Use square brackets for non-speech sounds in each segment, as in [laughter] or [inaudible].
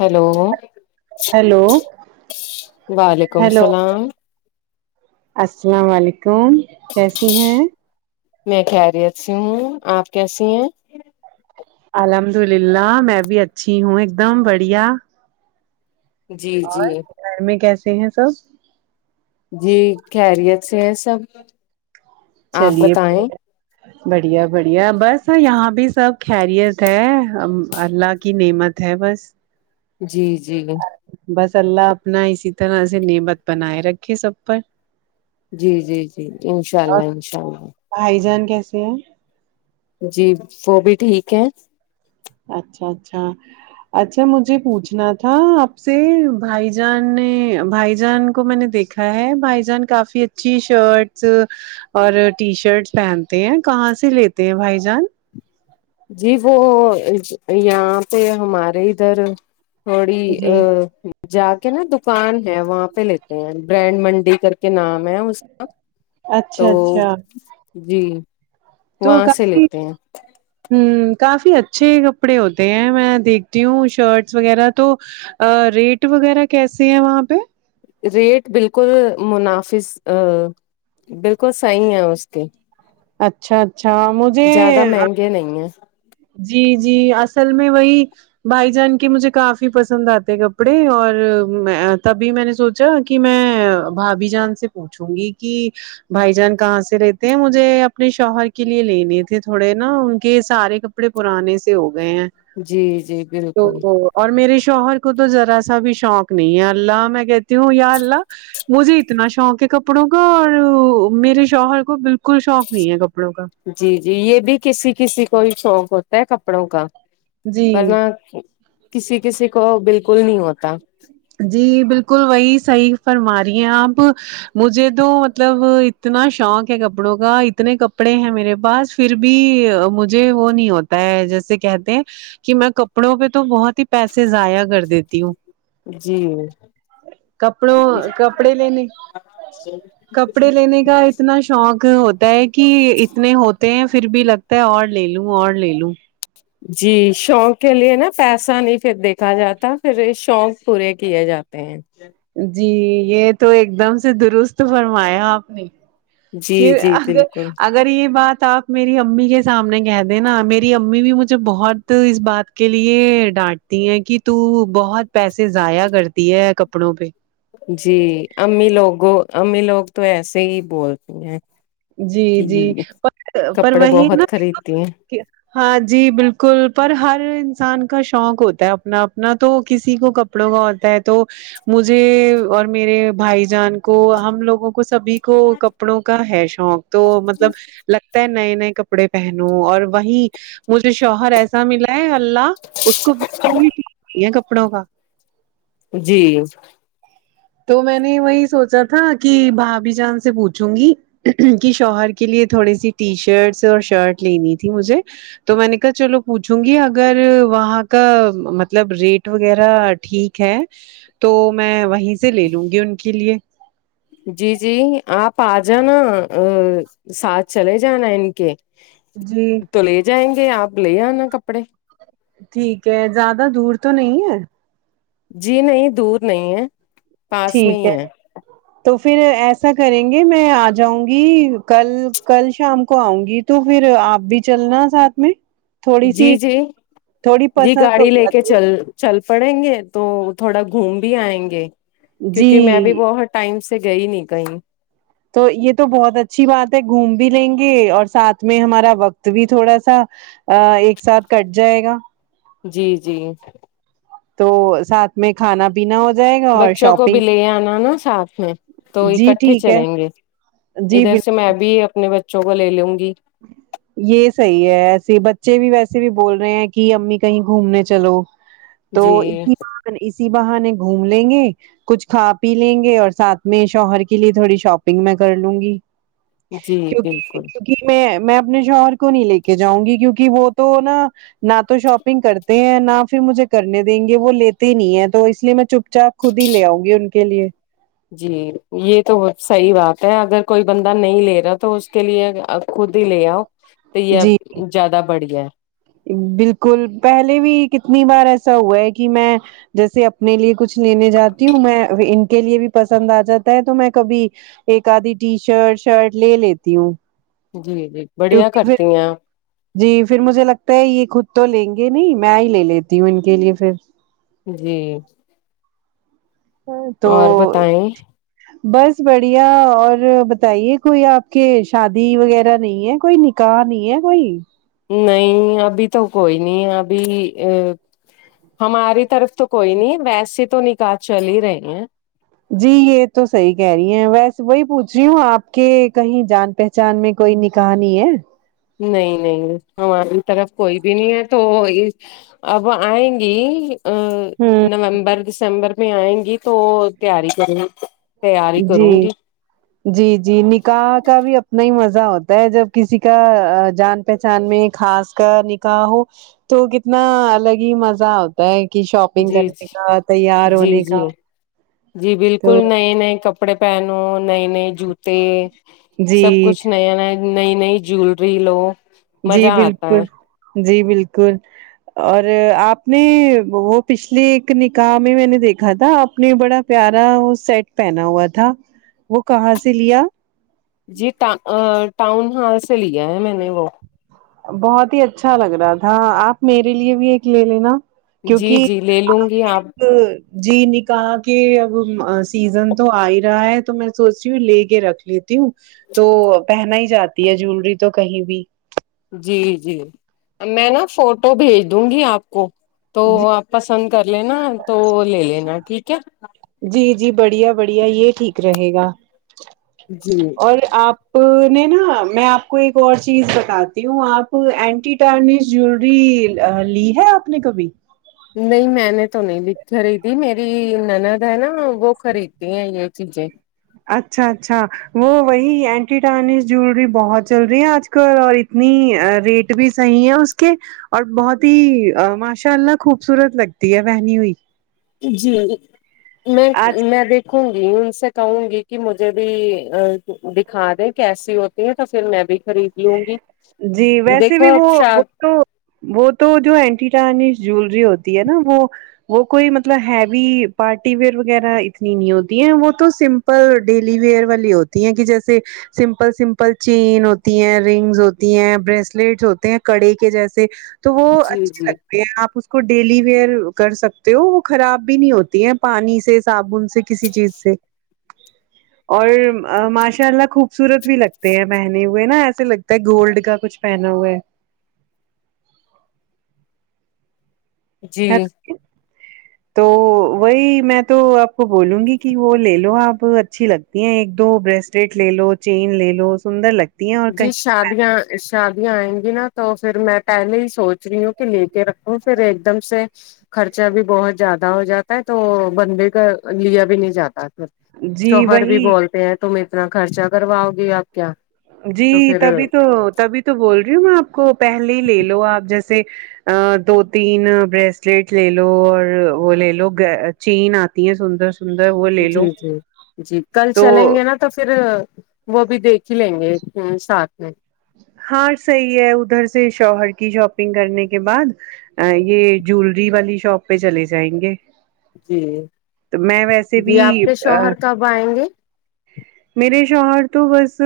hello hello وعلیکم hello السلام السلام علیکم کیسی ہیں میں خیریت سے ہوں آپ کیسی ہیں الحمد للہ میں بھی اچھی ہوں ایک دم بڑھیا جی اور جی گھر میں کیسے ہیں سب جی خیریت سے ہے سب آپ چلیے بتائیں بڑھیا بڑھیا بس یہاں بھی سب خیریت ہے اللہ کی نعمت ہے بس جی جی بس اللہ اپنا اسی طرح سے نعمت بنائے رکھے سب پر جی جی جی انشاء اللہ انشاء اللہ ہھائی جان کیسے ہیں جی وہ بھی ٹھیک ہے اچھا اچھا اچھا مجھے پوچھنا تھا آپ سے بھائی جان نے بھائی جان کو میں نے دیکھ دکھا ہے بھائی جان کافی اچھی شرٹس اور ٹی شرٹ پہنتے ہیں کہاں سے لیتے ہیں بھائی جان جی وہ یہاں پہ ہمارے ادھر تھوڑی جی جا کے نا دوکان ہے وہاں پہ لیتے ہیں برینڈ منڈی کر کے نام ہے تو اچھا اچھا جی تو وہاں سے لیتے ہیں [unintelligible] ہوں کافی اچھے کپڑے ہوتے ہیں میں دیکھتی ہوں شرٹ وغیرہ تو ا ریٹ وغیرہ کیسی ہے وہاں پہ ریٹ بالکل منافس بالکل صحیح ہیں اس کے اچھا اچھا مجھے زیادہ مہنگے نہیں ہیں جی جی اصل میں وہی بھائی جان کے مجھے کافی پسند آتے کپڑے اور تبھی میں نے سو چا کہ میں بھابھی جان سے پوچھوں گی کہ بھائی جان کہاں سے لےتے ہیں مجھے اپنے شوہر کے لیے لینے تھے تھوڑے نا ان کے سارے کپڑے پرانے سے ہو گئے ہیں جی جی بلکل تو اور میرے شوہر کو تو ذرا سا بھی شوق نہیں ہے اللہ میں کہتی ہوں یا اللہ مجھے اتنا شوق ہے کپڑوں کا اور میرے شوہر کو بلکل شوق نہیں ہے کپڑوں کا جی جی یہ بھی کسی کسی کو ہی شوق ہوتا ہے کپڑوں کا جی ورنہ کسی کسی کو بلکل نہیں ہوتا جی بلکل وہی صحیح فرما رہی ہیں آپ مجھے تو مطلب اتنا شوق ہے کپڑوں کا اتنے کپڑے ہیں میرے پاس پھر بھی مجھے وہ نہیں ہوتا جیسے کہتے ہیں کہ میں کپڑوں پہ تو بہت ہی پیسے ضائع کر دیتی ہوں جی کپڑوں کپڑے لینے کپڑے لینے کا اتنا شوق ہوتا ہے کہ اتنے ہوتے ہیں پھر بھی لگتا ہے اور لےلوں اور لےلوں جی شوق کے لیے نا پیسہ نہیں دیکھا جاتا پھر شوق پورے کیے جاتے ہیں جی یہ تو ایک دم سے درست فرمایا آپ نے کہ جی جی اگر بالکل اگر یہ بات آپ میری امی کے سامنے کہہ دینا میری امی بھی مجھے بہت اس بات کے لیے ڈانٹ تی ہیں کہ تو بہت پیسے ضائع کرتی ہے کپڑوں پہ جی امی لوگوں امی لوگ تو ایسے ہی بولتی ہیں جی کہ جی پر پر کپڑے وہی ہے نا بہت خریدتی ہیں ہاں جی بالکل پر ہر انسان کا شوق ہوتا ہے اپنا اپنا تو کسی کو کپڑوں کا ہوتا ہے تو مجھے اور میرے بھائی جان کو ہم لوگوں کو سبھی کو کپڑوں کا ہے شوق تو مطلب لگتا ہے نئے نئے کپڑے پہنو اور وہیں مجھے شوہر ایسا ا ملاے اللہ اس کو یہ کپڑوں کا جی تو میں نے وہی سوچا تھا کہ بھا بھی جان سے پوچھوں گی کی شوہر کے لیے تھوڑی سی ٹی شرٹس اور شرٹ لینی تھی مجھے تو میں نے کہا چلو پوچھوں گی اگر وہاں کا مطلب ریٹ وغیرہ ٹھیک ہے تو میں وہیں سے لےلونگی ان کے لیے جی جی آپ آ جانا ساتھ چلے جانا ان کے جی تو لے جائیں گے آپ لے آنا کپڑے ٹھیک ہے زیادہ دور تو نہیں ہے جی نہیں دور نہیں ہے پاس میں ٹھیک ہے ہی تو پھر ایسا کریں گے میں آ جاؤں گی کل کل شام کو آؤں گی تو پھر آپ بھی چلنا ساتھ میں تھوڑی جی سی جی تھوڑی جی پسند ہو گاڑی لے جاتی کے چل چل پڑیں گے تو تھوڑا گھوم بھی آئیں گے کیونکہ میں بھی جی بہت ٹائم سے گئی نہیں کہیں تو یے تو بہت اچھی بات ہے گھوم بھی لیں گے اور ساتھ میں ہمارا وقت بھی تھوڑا سا آ ایک ساتھ کٹ جائے گا جی جی تو ساتھ میں کھانا پینا ہو جائے گا اور بچوں کو بھی شاپنگ لے آنا نا ساتھ میں تو جی اکٹھے ٹھیک ہے چلیں گے جی بالکل تو میں بھی اپنے بچوں کو لے لوں گی یے صحیح ہے ایسے بچے بھی ویسے بھی بول رہے ہیں کی امی کہیں گھومنے چلو تو جی اسی بہانے اسی بہانے گھوم لیں گے کچھ کھا پی لیں گے اور ساتھ میں شوہر کے لیے تھوڑی شاپنگ میں کرلوں گی جی کیونکی بالکل کیونکی میں میں اپنے شوہر کو نہیں لے کے جاؤں گی کیونکی وہ تو نا نہ تو شاپنگ کرتے ہیں نہ پھر مجھے کرنے دیں گے وہ لیتے ہی نہیں ہے تو اس لیے میں چپ چاپ خود ہی لے آؤں گی ان کے لیے جی یے تو صحیح بات ہے اگر کوئی بندہ نہیں لے رہا تو اس کے لیے خود ہی لے آؤ تو یے جی زیاد بڑھیا ہے بالکل پہلے بھی کتنی بار ایسا ہوا ہے کی میں جیسے اپنے لیے کچھ لینے جاتی ہوں میں انکے لیے بھی پسند آجاتا ہے تو میں کبھی ایک آدھی ٹی شرٹ شرٹ لے لیتی ہوں جی جی بڑیا کیونکہ پھر کرتی ہیں آپ جی پھر مجھے لگتا ہے یے خود تو لیں گے نہیں میں ہی لے لیتی ہوں ان کے لیے پھر جی تو اور بتائیں بس بڑھیا اور بتائیے کوئی آپ کے شادی وغیرہ نہیں ہے کوئی نکاح نہیں ہے کوئی نہیں ابھی تو کوئی نہیں ابھی ا ہماری طرف تو کوئی نہیں ویسے تو نکاح چل ہی رہے ہیں جی یے تو صحیح کہہ رہی ہیں ویس وہی پوچھ رہی ہوں آپ کے کہیں جان پہچان میں کوئی نکاح نہیں ہے نہیں نہیں ہماری طرف کوئی بھی نہیں ہے تو اب آئیں گی آ ہمم نومبر دسمبر میں آئیں گی تو تیاری کریں گی جی جی جی نکاح کا بھی اپنا ہی مزہ ہوتا ہے جب کسی کا جان پہچان میں خاص کا نکاح ہو تو کتنا الگ ہی مزہ ہوتا تا کی شاپنگ جی کرنے جی کا تیار جی ہونے جی کا جی بالکل تو نئے نئے کپڑ پڑے پہنو نئے نئے جوتے سب جی کچھ نیا نیا نئی نئی جولری لو جی مزہ آتا بالکل ہے جی بالکل اور آپ نے وہ پچھلے ایک نکاح میں میں نے دیکھا تھا آپ نے بڑا پیارا وہ سیٹ پہنا ہوا تھا وہ کہاں سے لیا جی ٹا ٹاؤن ہال سے لیا ہے میں نے وہ بہت ہی اچھا لگ رہا تھا آپ میرے لیے بھی ایک لے لینا جی جی لے لوں گی آپ ہوں جی نکاح کہ اب سیزن تو آ ہی رہا ہے تو میں سوچتی ہوں لے کے رکھ لیتی ہوں تو پہنا ہی جاتی ہے جوولری تو کہیں بھی جی جی میں نا فوٹو بھیج دوں گی آپ کو تو جی آپ پسند کر لینا تو لے لینا ٹھیک ہے جی جی بڑھیا بڑھیا یہ ٹھیک رہے گا جی اور آپ نہیں نا میں آپ کو ایک اور چیز بتاتی ہوں آپ اینٹی جولری لی ہے آپ نے کبھی نہیں میں نے تو نہیں خریدی میری نند ہے نا وہ خریدتی ہیں یہ چیزیں اچھا اچھا وہ وہی اینٹیٹس جوولری بہت چل رہی ہے آج کل اور اتنی ریٹ بھی صحیح ہے اس کے اور بہت ہی ماشاء اللہ خوبصورت لگتی ہے بنی ہوئی جی میں آج میں دیک دیکھوں گی ان سے کہوں گی کہ مجھے بھی دکھا دیں کیسی ہوتی ہیں تو پھر میں بھی خرید لوں گی جی ویسے دیکھو بھی وہ شا تو وہ تو جو اینٹینیس جوولری ہوتی ہے نا وہ وہ کوئی مطلب ہیوی پارٹی ویئر وغیرہ اتنی نہیں ہوتی ہیں وہ تو سم سل ڈیلی ویئر والی ہوتی ہیں کہ جیسے سمپل سمپل چینین ہوتی ہیں رنگز ہو ہوتی ہیں بریسلیٹس ہوتے ہیں کڑے کے جیسے تو وہ جی اچھا جی لگ آپ اس کو ڈیلی ویئر کر سکتے ہو وہ خراب بھی نہیں ہوتی ہے پانی سے صابن سے کسی چیز سے اور ماشاء اللہ خوبصورت بھی لگتے ہیں پہنے ہوئے نا ایسے لگتا ہے کہ گولڈ کا کچھ پہنا ہوا ہے جی تو وہی میں تو آپ کو بولوں گی کہ وہ لے لو آپ اچھی لگتی ہیں ایک دو بریسٹیٹ لے لو چین لے لو سندر لگتا جی شادیاں شادیاں آئیں گی نا تو پھر میں پہلے ہی سوچ رہی ہوں کہ لے کے رکھوں پھر ایک دم سے خرچہ بھی بہت زیادہ ہو جاتا ہے تو بندے کا لیا بھی نہیں جاتا جی شوہر بھی وہی بولتے ہیں تم اتنا خرچا کرواؤ گی آپ کیا جی تو پھر تبھی تو تبھی تو بول رہی ہوں میں آپ کو پہلے ہی لے لو آپ جیسے دو تین بریسلٹ لے لو اور وہ لے لو چین آتی ہے سندر سندر وہ لے جی لو جی جی کل تو چلیں گے نا تو پھر وہ بھی دیکھ ہی لیں گے ساتھ میں ہاں صحیح ہے ادھر سے شوہر کی شاپنگ کرنے کے بعد یہ جوولری والی شاپ پہ چلے جائیں گے جی تو میں ویسے بھی جی آپ کے ا شوہر کب آئیں گے میرے شوہر تو بس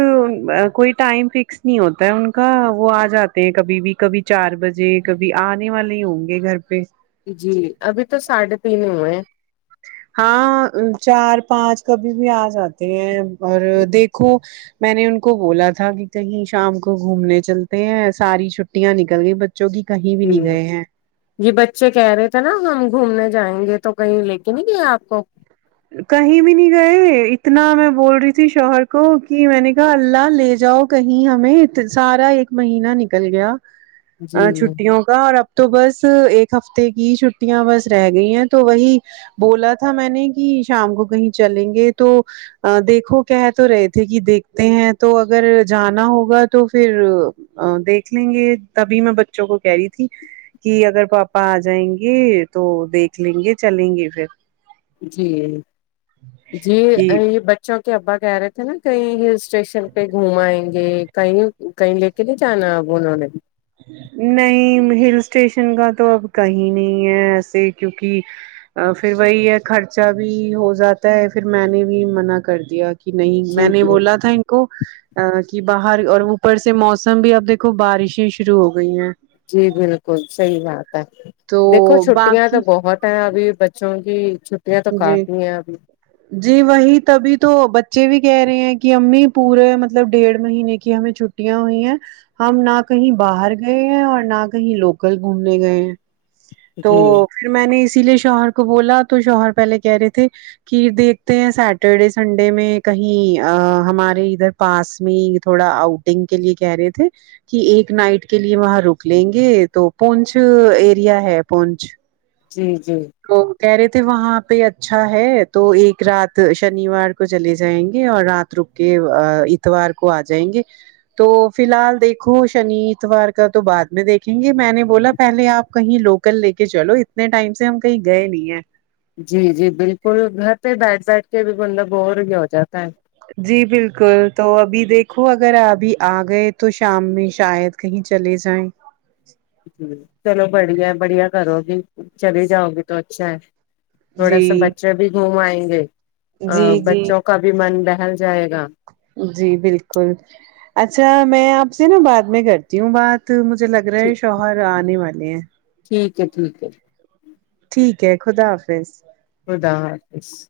کوئی ٹائم فکس نہیں ہوتا ہوتا ہے ان کا وہ آ جاتے ہیں کبھی بھی کبھی چار بجے کبھی آنے والے ہی ہوں گے گھر پہ جی ابھی تو ساڑھے تین ہی ہوئے ہیں ہاں چار پانچ کبھی بھی آ جاتے ہیں اور دیکھو میں نے ان کو بولا تھا کہ کہیں شام کو گھومنے چلتے ہیں ساری چھٹیاں نکل گئی جوک کہیں بھی جی نہیں گئے ہیں یہ بچے کہہ رہے تھے نا ہم گھومنے جائیں گے تو کہیں لے کے نہیں گے آپ کو کہیں بھی نہیں گئے اتنا میں بول رہی تھی شوہر کو کہ میں نے کہا اللہ لے جاؤ کہیں ہمیں سارا ایک مہینہ نکل گیا جی چھٹیوں اور اب تو بس ایک ہفتے کی چھٹیاں بس رہ گئی ہیں تو وہی بولا تھا میں نے کہ شام کو کہیں چلیں گے تو دیکھو کہہ تو رہے تھے کہ دیکھتے ہیں تو اگر جانا ہوگا تو پھر ا دیکھ لیں گے تبھی میں بچوں کو کہہ رہی تھی کہ اگر پاپا آ جائیں گے تو دیکھ لیں گے چلیں گے پھر جی جی کہ یہ ب چونکہ ابا کہہ رہے تھے نا کہیں ہل اسٹیشن پہ گھمائیں گے کہیں کہیں لے کے نہیں جانا بولنے نہیں ہل اسٹیشن کا تو اب کہیں نہیں ہے ایسے کیونکہ پھر وہی ہے خرچہ بھی ہو جاتا ہے پھر میں نے بھی منع کر دیا کہ نہیں جی میں نے جی بولا تھا کو کہ باہر اور اوپر سے موسم بھی اب دیکھو بارشیں شروع ہو گئی ہیں جی بالکل سحی بات ہے تو دیکھو چھٹیا باقی تو بہت ابھی بچوں کی چھٹیاں تو جی کافی ہیں ابھی جی وہی تبھی تو بچے بھی کہہ رہے ہیں کہ امی پورے مطلب ڈیڑھ مہینے کی ہمیں چھ چھٹیاں ہوئی ہیں ہم نہ کہیں باہر گئے ہیں اور نہ کہیں لوکل گھومنے گئے ہیں تو [inaudible] پھر میں نے اسی لیے شوہر کو بولا تو شوہر پہلے کہہ رہے تھے ک دیکھتے ہیں سیٹرڈے سنڈے میں کہیں ہمارے ادھر پاس میں تھوڑا آؤٹنگ کے لیے کہہ رہے تھے کہ ایک نائٹ کے لیے وہاں رک لیں گے تو پنچ ایریا ہے پنچ جی جی وہ کہہ رہے تھے وہاں پہ اچھا ہے تو ایک رات شنیوار کو چلے جائیں گے اور رات رک کے اتوار کو آ جائیں گے تو فی الحال دیکھو شنی اتوار کا تو بعد میں دیکھ کین گے میں نے بولا پہلے آپ کہیں لوکل لے کے چلو اتنے ٹائم سے ہم کہیں گئے نہیں ہیں جی جی بالکل گھر پہ بیٹھ بیٹھ کے بھی بندہ بور ہی ہو جاتا ہے جی بالکل تو ابھی دیکھو اگر ابھی آ گئے تو شام میں شاید کہیں چلے جائیں جی چلو بڑیا بڑیا کرو گی چلی جاؤ گی تو اچھا ہے تھوڑا جی سا بچے بھی گھوم ائیں گے ا جی جی بچوں کو کا بھی من بہل جائے گا جی بالکل اچھا میں آپ سے نا بعد میں کرتی ہوں بات تو مجھے لگ رہا ہے شوہر آنے والے ہیں ٹھیک ہے ٹھیک ہے ٹھیک ہے خدا حافظ خدا حافظ